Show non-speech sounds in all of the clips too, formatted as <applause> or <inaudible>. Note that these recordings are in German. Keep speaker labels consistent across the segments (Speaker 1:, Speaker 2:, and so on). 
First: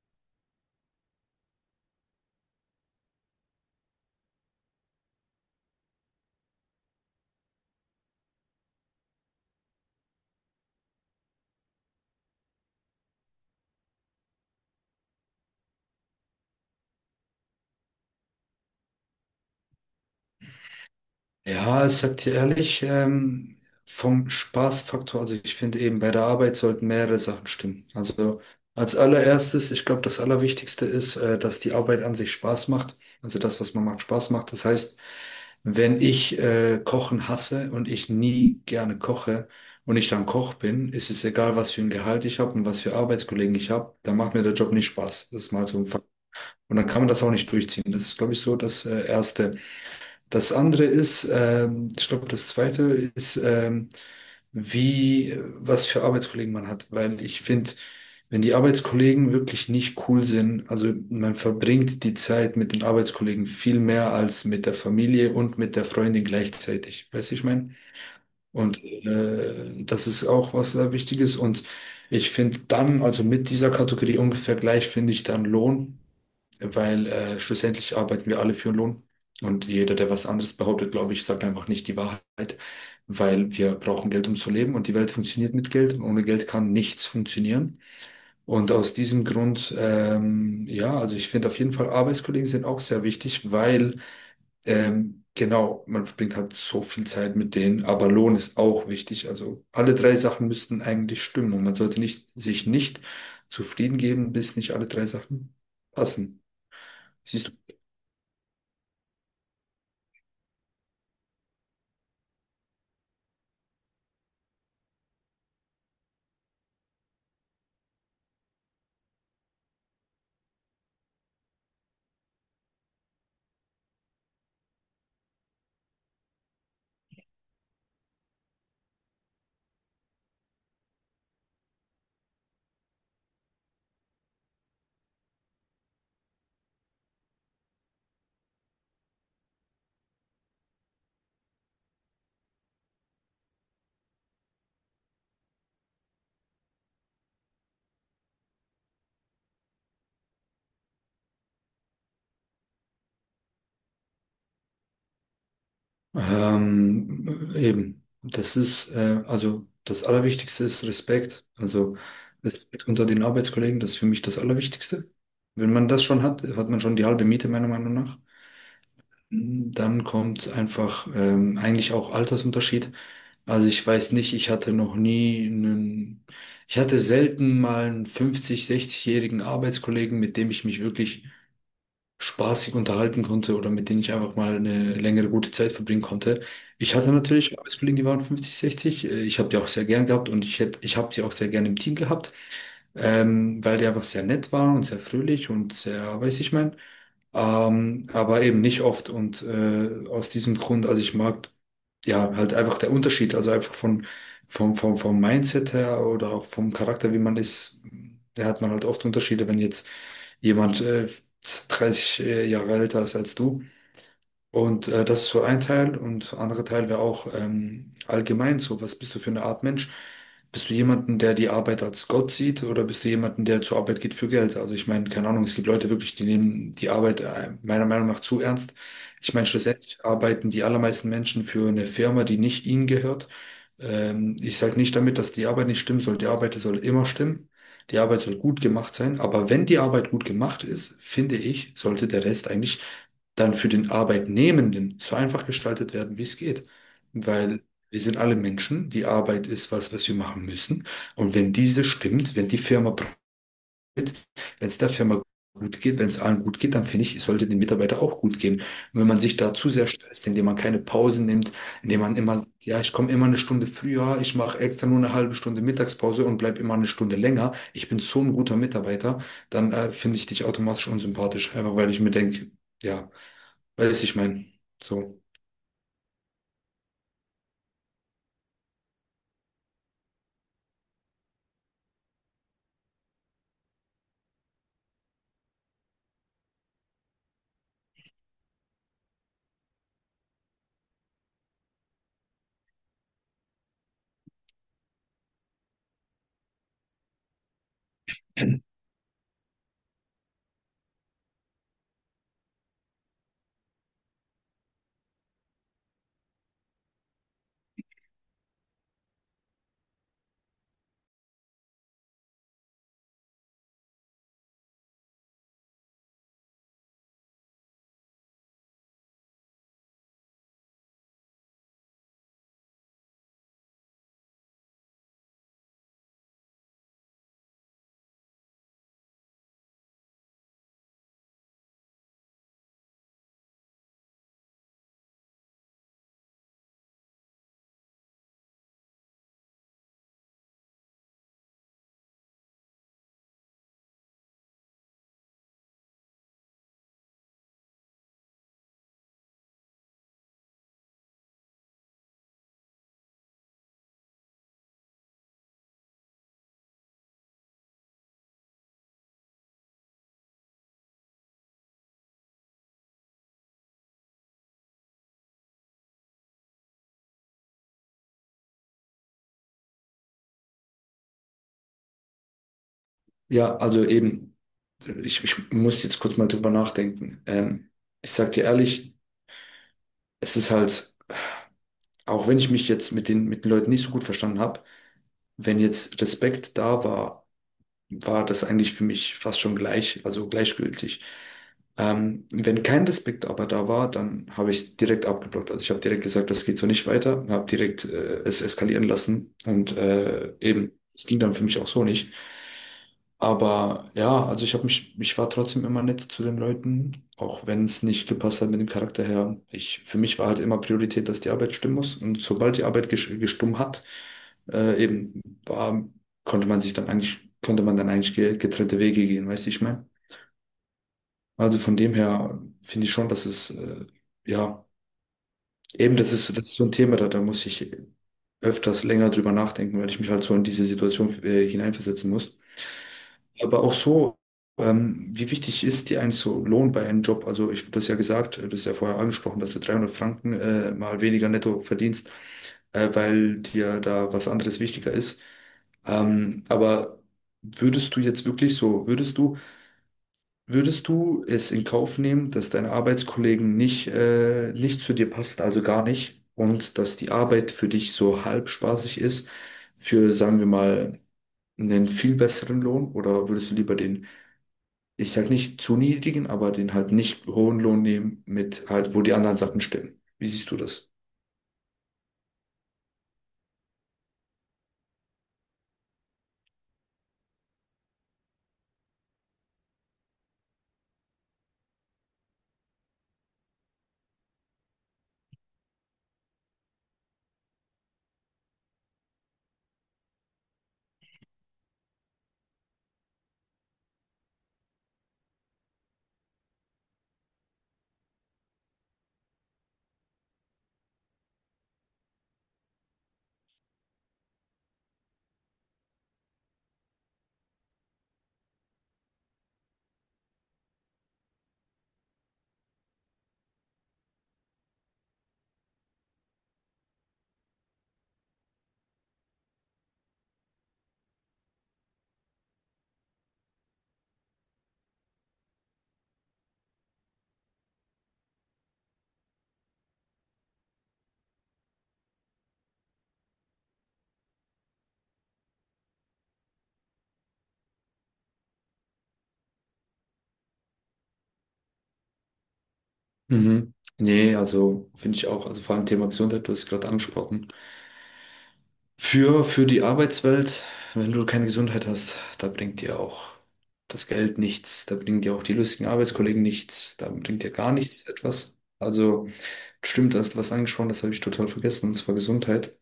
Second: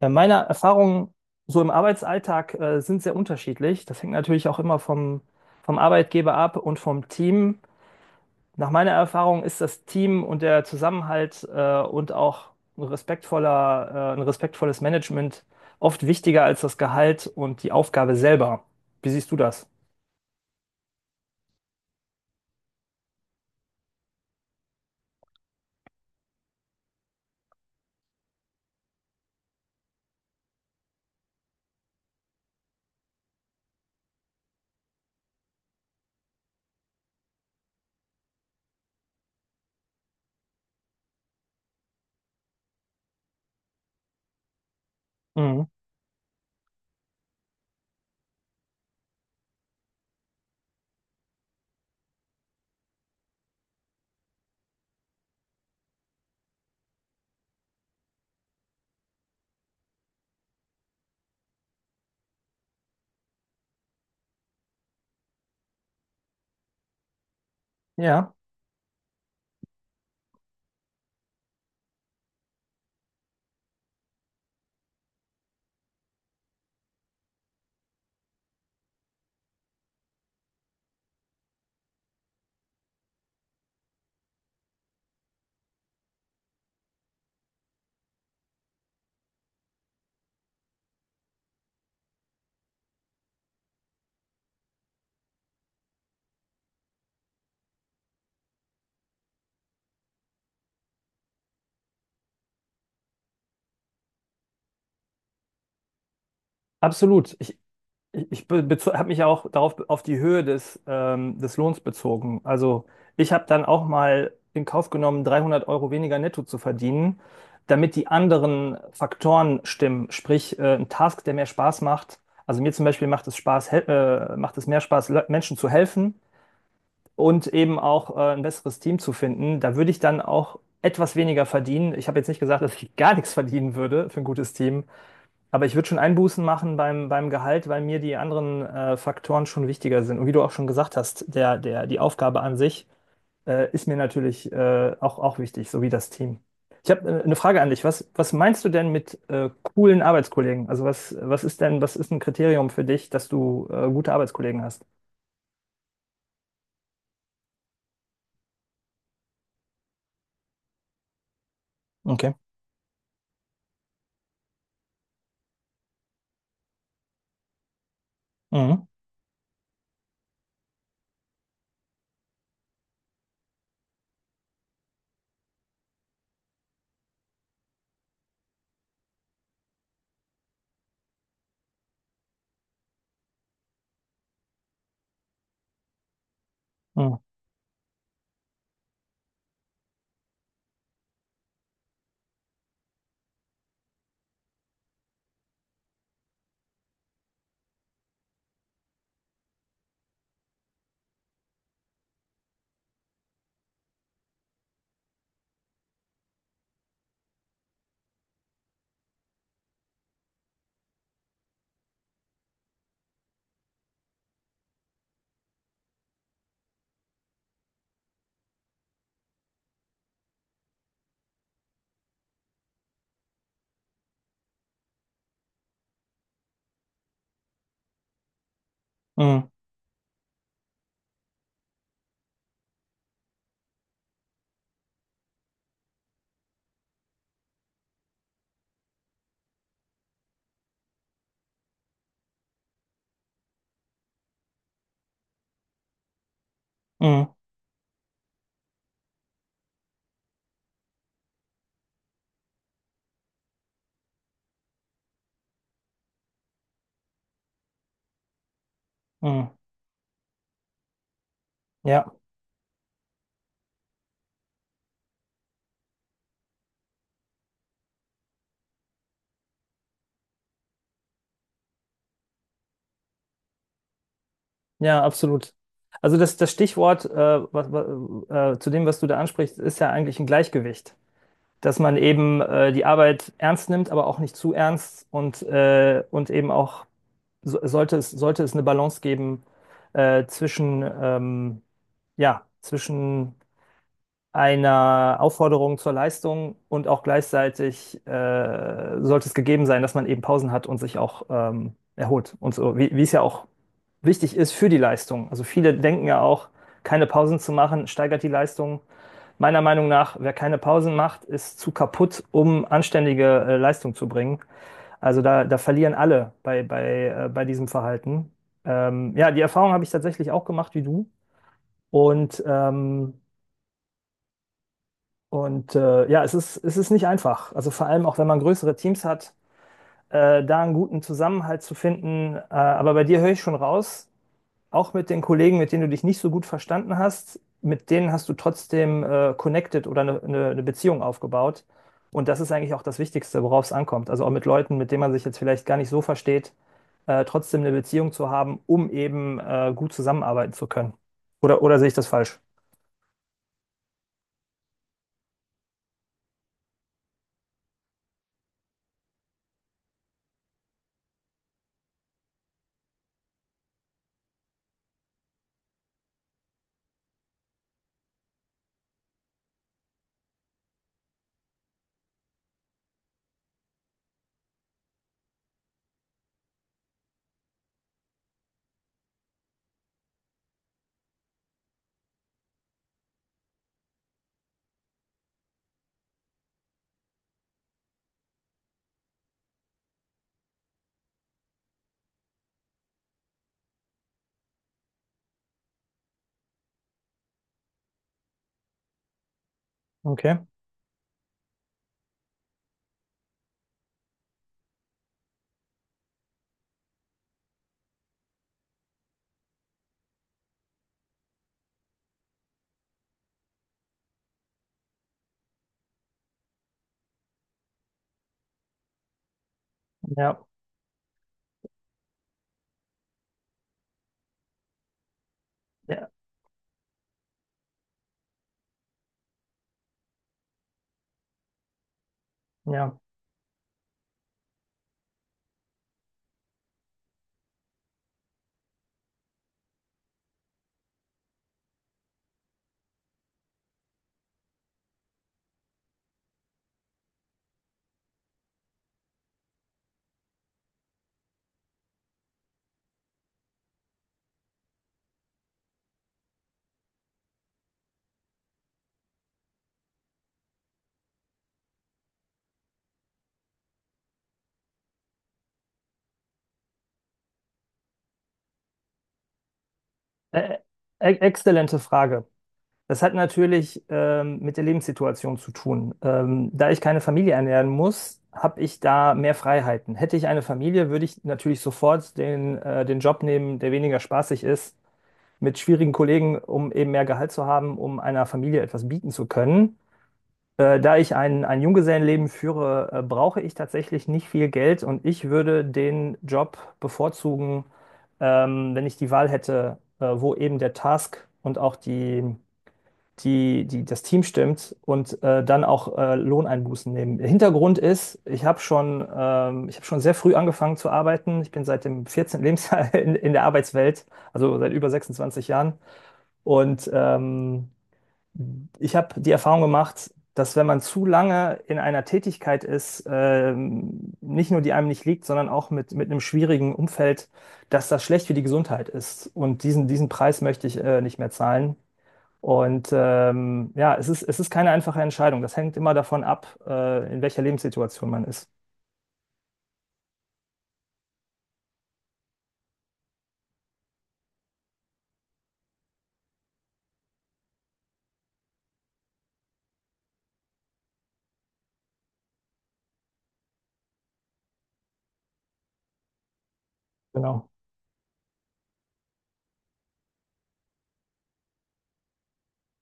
Speaker 1: Meine Erfahrungen so im Arbeitsalltag sind sehr unterschiedlich. Das hängt natürlich auch immer vom Arbeitgeber ab und vom Team. Nach meiner Erfahrung ist das Team und der Zusammenhalt und auch ein respektvolles Management oft wichtiger als das Gehalt und die Aufgabe selber. Wie siehst du das?
Speaker 2: Ja, ich sag dir ehrlich, vom Spaßfaktor, also ich finde eben bei der Arbeit sollten mehrere Sachen stimmen. Also als allererstes, ich glaube, das Allerwichtigste ist, dass die Arbeit an sich Spaß macht. Also das, was man macht, Spaß macht. Das heißt, wenn ich Kochen hasse und ich nie gerne koche und ich dann Koch bin, ist es egal, was für ein Gehalt ich habe und was für Arbeitskollegen ich habe, dann macht mir der Job nicht Spaß. Das ist
Speaker 1: Mhm.
Speaker 2: mal so ein Fakt. Und dann kann man das auch nicht durchziehen. Das ist, glaube ich, so das Erste. Das andere ist, ich glaube, das zweite ist, wie, was für Arbeitskollegen man hat. Weil ich finde, wenn die Arbeitskollegen wirklich nicht cool sind, also man verbringt die Zeit mit den Arbeitskollegen viel mehr als mit der Familie und mit der Freundin gleichzeitig. Weißt du, ich meine?
Speaker 1: Ja,
Speaker 2: Und das ist auch was sehr Wichtiges. Und ich finde dann, also mit dieser Kategorie ungefähr gleich, finde ich dann Lohn, weil schlussendlich arbeiten wir alle für Lohn. Und jeder, der was anderes behauptet, glaube ich, sagt einfach nicht die Wahrheit, weil wir brauchen Geld, um zu leben. Und die Welt funktioniert mit Geld. Und ohne Geld kann nichts funktionieren. Und aus diesem Grund, ja, also ich finde auf jeden Fall, Arbeitskollegen sind auch sehr wichtig, weil genau, man verbringt halt so viel Zeit mit denen, aber Lohn ist auch wichtig. Also alle drei Sachen müssten eigentlich stimmen und man sollte nicht, sich nicht zufrieden geben, bis nicht alle drei Sachen passen.
Speaker 1: absolut.
Speaker 2: Siehst
Speaker 1: Ich,
Speaker 2: du?
Speaker 1: Ich, ich habe mich auch darauf auf die Höhe des Lohns bezogen. Also ich habe dann auch mal in Kauf genommen, 300 € weniger netto zu verdienen, damit die anderen Faktoren stimmen. Sprich, ein Task, der mehr Spaß macht. Also mir zum Beispiel macht es Spaß, macht es mehr Spaß, Menschen zu helfen und eben auch ein besseres Team zu finden. Da würde ich dann auch etwas weniger verdienen. Ich habe jetzt nicht gesagt, dass ich gar nichts verdienen würde für ein gutes Team, aber ich würde schon Einbußen machen beim Gehalt, weil mir die anderen Faktoren schon wichtiger sind. Und wie du auch schon gesagt hast, die Aufgabe an sich ist mir natürlich auch wichtig, sowie das Team. Ich habe eine Frage an dich. Was meinst du denn mit coolen Arbeitskollegen? Also was ist denn, was ist ein Kriterium für dich, dass du gute Arbeitskollegen hast?
Speaker 2: Eben. Das ist, also das Allerwichtigste ist Respekt. Also
Speaker 1: Okay.
Speaker 2: Respekt unter den Arbeitskollegen, das ist für mich das Allerwichtigste. Wenn man das schon hat, hat man schon die halbe Miete, meiner Meinung nach.
Speaker 1: Mhm.
Speaker 2: Dann kommt einfach eigentlich auch Altersunterschied. Also ich weiß nicht, ich hatte noch nie einen, ich hatte selten mal einen 50, 60-jährigen Arbeitskollegen, mit dem ich mich wirklich spaßig unterhalten konnte oder mit dem ich einfach mal eine längere gute Zeit verbringen konnte. Ich hatte
Speaker 1: Mhm.
Speaker 2: natürlich Arbeitskollegen, die waren 50, 60. Ich habe die auch sehr gern gehabt und ich habe sie auch sehr gern im Team gehabt, weil die einfach sehr nett waren und sehr fröhlich und sehr, weiß ich mein, aber eben nicht oft. Und aus diesem Grund, also ich mag ja halt einfach der Unterschied, also einfach vom Mindset her oder auch vom Charakter, wie man ist, da hat man halt oft Unterschiede, wenn jetzt jemand 30 Jahre älter ist als du. Und das ist so ein Teil und anderer Teil wäre auch allgemein so, was bist du für eine Art Mensch? Bist du jemanden, der die Arbeit als Gott sieht oder bist du jemanden, der zur Arbeit geht für Geld? Also ich meine, keine Ahnung, es gibt Leute wirklich, die nehmen die Arbeit meiner Meinung nach zu ernst. Ich meine,
Speaker 1: Mhm.
Speaker 2: schlussendlich arbeiten die allermeisten Menschen für eine Firma, die nicht ihnen gehört. Ich sage nicht damit, dass die Arbeit nicht stimmen soll. Die Arbeit soll immer stimmen. Die Arbeit soll gut gemacht sein. Aber wenn die Arbeit gut gemacht ist, finde ich, sollte der Rest eigentlich dann für den Arbeitnehmenden so einfach gestaltet werden, wie es geht.
Speaker 1: Mhm.
Speaker 2: Weil wir sind alle Menschen, die Arbeit ist was, was wir machen müssen. Und wenn diese stimmt, wenn die Firma profitiert, wenn es der Firma gut geht, wenn es allen gut geht, dann finde ich, es sollte den Mitarbeiter auch gut gehen. Und wenn man sich
Speaker 1: Mhm.
Speaker 2: da zu sehr stresst, indem man keine Pausen nimmt, indem
Speaker 1: Ja,
Speaker 2: man immer, sagt, ja, ich komme immer 1 Stunde früher, ich mache extra nur eine halbe Stunde Mittagspause und bleib immer 1 Stunde länger, ich bin so ein guter Mitarbeiter, dann finde ich dich automatisch unsympathisch, einfach weil ich mir denke, ja, weiß ich mein.
Speaker 1: ja,
Speaker 2: So.
Speaker 1: absolut. Also das Stichwort zu dem, was du da ansprichst, ist ja eigentlich ein Gleichgewicht. Dass man eben die Arbeit ernst nimmt, aber auch nicht zu ernst und und eben auch so, sollte es eine Balance geben äh, zwischen, ähm, ja, zwischen einer Aufforderung zur Leistung und auch gleichzeitig sollte es gegeben sein, dass man eben Pausen hat und sich auch erholt und so, wie es ja auch wichtig ist für die Leistung. Also viele denken ja auch, keine Pausen zu machen, steigert die Leistung. Meiner Meinung nach, wer keine Pausen macht, ist zu kaputt, um anständige Leistung zu bringen. Also da verlieren alle bei diesem Verhalten. Ja, die Erfahrung habe ich tatsächlich auch gemacht wie du. Und, ähm, und ja, es ist nicht einfach. Also vor allem auch, wenn man größere Teams hat, da einen guten Zusammenhalt zu finden. Aber bei dir höre ich schon raus, auch mit den Kollegen, mit denen du dich nicht so gut verstanden hast, mit denen hast du trotzdem connected oder eine ne Beziehung aufgebaut. Und das ist eigentlich auch das Wichtigste, worauf es ankommt. Also auch mit Leuten, mit denen man sich jetzt vielleicht gar nicht so versteht, trotzdem eine Beziehung zu haben, um eben gut zusammenarbeiten zu können. Oder sehe ich das falsch?
Speaker 2: Ja, also eben, ich muss jetzt kurz mal drüber nachdenken. Ich sag dir ehrlich, es ist halt, auch wenn ich mich jetzt mit mit den Leuten nicht so gut verstanden habe, wenn jetzt Respekt da war, war das eigentlich für mich fast schon gleich, also gleichgültig. Wenn kein Respekt aber da war, dann habe ich es direkt abgeblockt. Also ich habe direkt gesagt, das geht so nicht weiter, habe direkt es eskalieren lassen und
Speaker 1: Okay.
Speaker 2: eben, es ging dann für mich auch so nicht. Aber ja, also ich habe mich, ich war trotzdem immer nett zu den Leuten, auch wenn es nicht gepasst hat mit dem Charakter her. Ich, für mich war halt immer Priorität, dass die Arbeit stimmen muss. Und sobald die Arbeit gestummt hat, eben war, konnte man sich dann eigentlich, konnte man dann eigentlich getrennte Wege gehen, weißt du, ich meine?
Speaker 1: Ja,
Speaker 2: Also von dem her finde ich schon, dass es, ja, eben
Speaker 1: ja,
Speaker 2: das ist so ein Thema, da, da muss ich öfters länger drüber nachdenken, weil ich mich halt so in diese Situation hineinversetzen muss.
Speaker 1: ja.
Speaker 2: Aber auch so, wie wichtig ist dir eigentlich so Lohn bei einem Job? Also ich, du hast ja gesagt, das hast ja vorher angesprochen, dass du 300 Franken mal weniger netto verdienst, weil dir da was anderes wichtiger ist. Aber würdest du jetzt wirklich so, würdest du es in Kauf nehmen, dass deine Arbeitskollegen nicht, nicht zu dir passen, also gar nicht, und dass die Arbeit für dich so halb spaßig ist, für, sagen wir mal, einen viel besseren Lohn? Oder würdest du lieber den ich sag nicht zu niedrigen, aber den halt nicht hohen Lohn nehmen mit halt, wo die anderen Sachen stimmen. Wie siehst du
Speaker 1: Ä-
Speaker 2: das?
Speaker 1: Exzellente Frage. Das hat natürlich mit der Lebenssituation zu tun. Da ich keine Familie ernähren muss, habe ich da mehr Freiheiten. Hätte ich eine Familie, würde ich natürlich sofort den Job nehmen, der weniger spaßig ist, mit schwierigen Kollegen, um eben mehr Gehalt zu haben, um einer Familie etwas bieten zu können. Da ich ein Junggesellenleben führe, brauche ich tatsächlich nicht viel Geld und ich würde den Job bevorzugen, wenn ich die Wahl hätte, wo eben der Task und auch das Team stimmt und dann auch Lohneinbußen nehmen. Der Hintergrund ist, ich habe schon sehr früh angefangen zu arbeiten. Ich bin seit dem 14. Lebensjahr <laughs> in der Arbeitswelt, also seit über 26 Jahren. Und ich habe die Erfahrung gemacht, dass wenn man zu lange in einer Tätigkeit ist, nicht nur die einem nicht liegt, sondern auch mit einem schwierigen Umfeld, dass das schlecht für die Gesundheit ist. Und diesen Preis möchte ich nicht mehr zahlen. Und ja, es ist keine einfache Entscheidung. Das hängt immer davon ab, in welcher Lebenssituation man ist.
Speaker 2: Mhm. Nee, also finde ich auch, also vor allem Thema Gesundheit, du hast es gerade angesprochen. Für die Arbeitswelt, wenn du keine Gesundheit hast, da bringt dir auch das Geld nichts, da bringen dir auch die lustigen Arbeitskollegen nichts, da bringt
Speaker 1: Genau.
Speaker 2: dir gar nichts etwas. Also stimmt, da hast du was angesprochen, das habe ich total vergessen, und zwar Gesundheit.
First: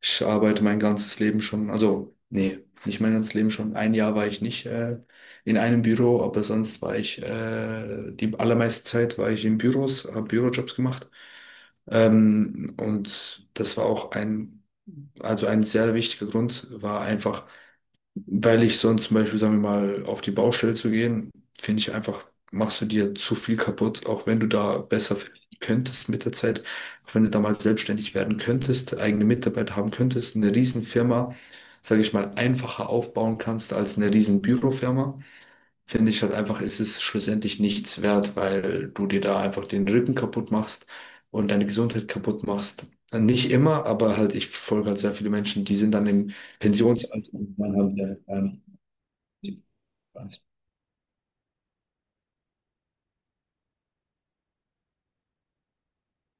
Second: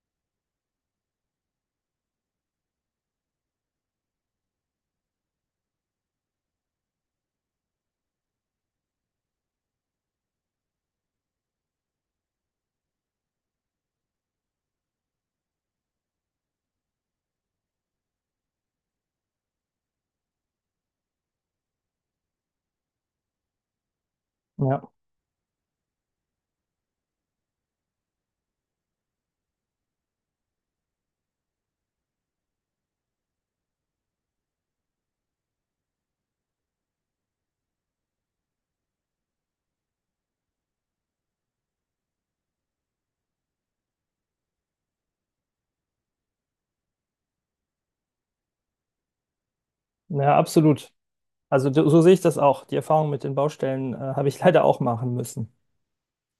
Speaker 2: Ich arbeite mein ganzes Leben schon, also nee, nicht mein ganzes Leben schon. 1 Jahr war ich nicht in einem Büro, aber sonst war ich, die allermeiste Zeit war ich in Büros, habe Bürojobs gemacht. Und das war auch ein, also ein sehr wichtiger Grund, war einfach, weil ich sonst zum Beispiel, sagen wir mal, auf die Baustelle zu gehen, finde ich einfach, machst du dir zu viel kaputt, auch wenn du da
Speaker 1: Ja,
Speaker 2: besser verdienen könntest mit der Zeit, auch wenn du da mal selbstständig werden könntest, eigene Mitarbeiter haben könntest, eine Riesenfirma, sage ich mal, einfacher aufbauen kannst als eine riesen Bürofirma, finde ich halt einfach, ist es schlussendlich nichts wert, weil du dir da einfach den Rücken kaputt machst und deine Gesundheit kaputt machst. Nicht immer, aber halt, ich verfolge halt sehr viele Menschen, die sind dann im Pensionsalter und dann haben wir ja.
Speaker 1: ja, absolut. Also so so sehe ich das auch. Die Erfahrung mit den Baustellen habe ich <laughs> leider auch machen müssen.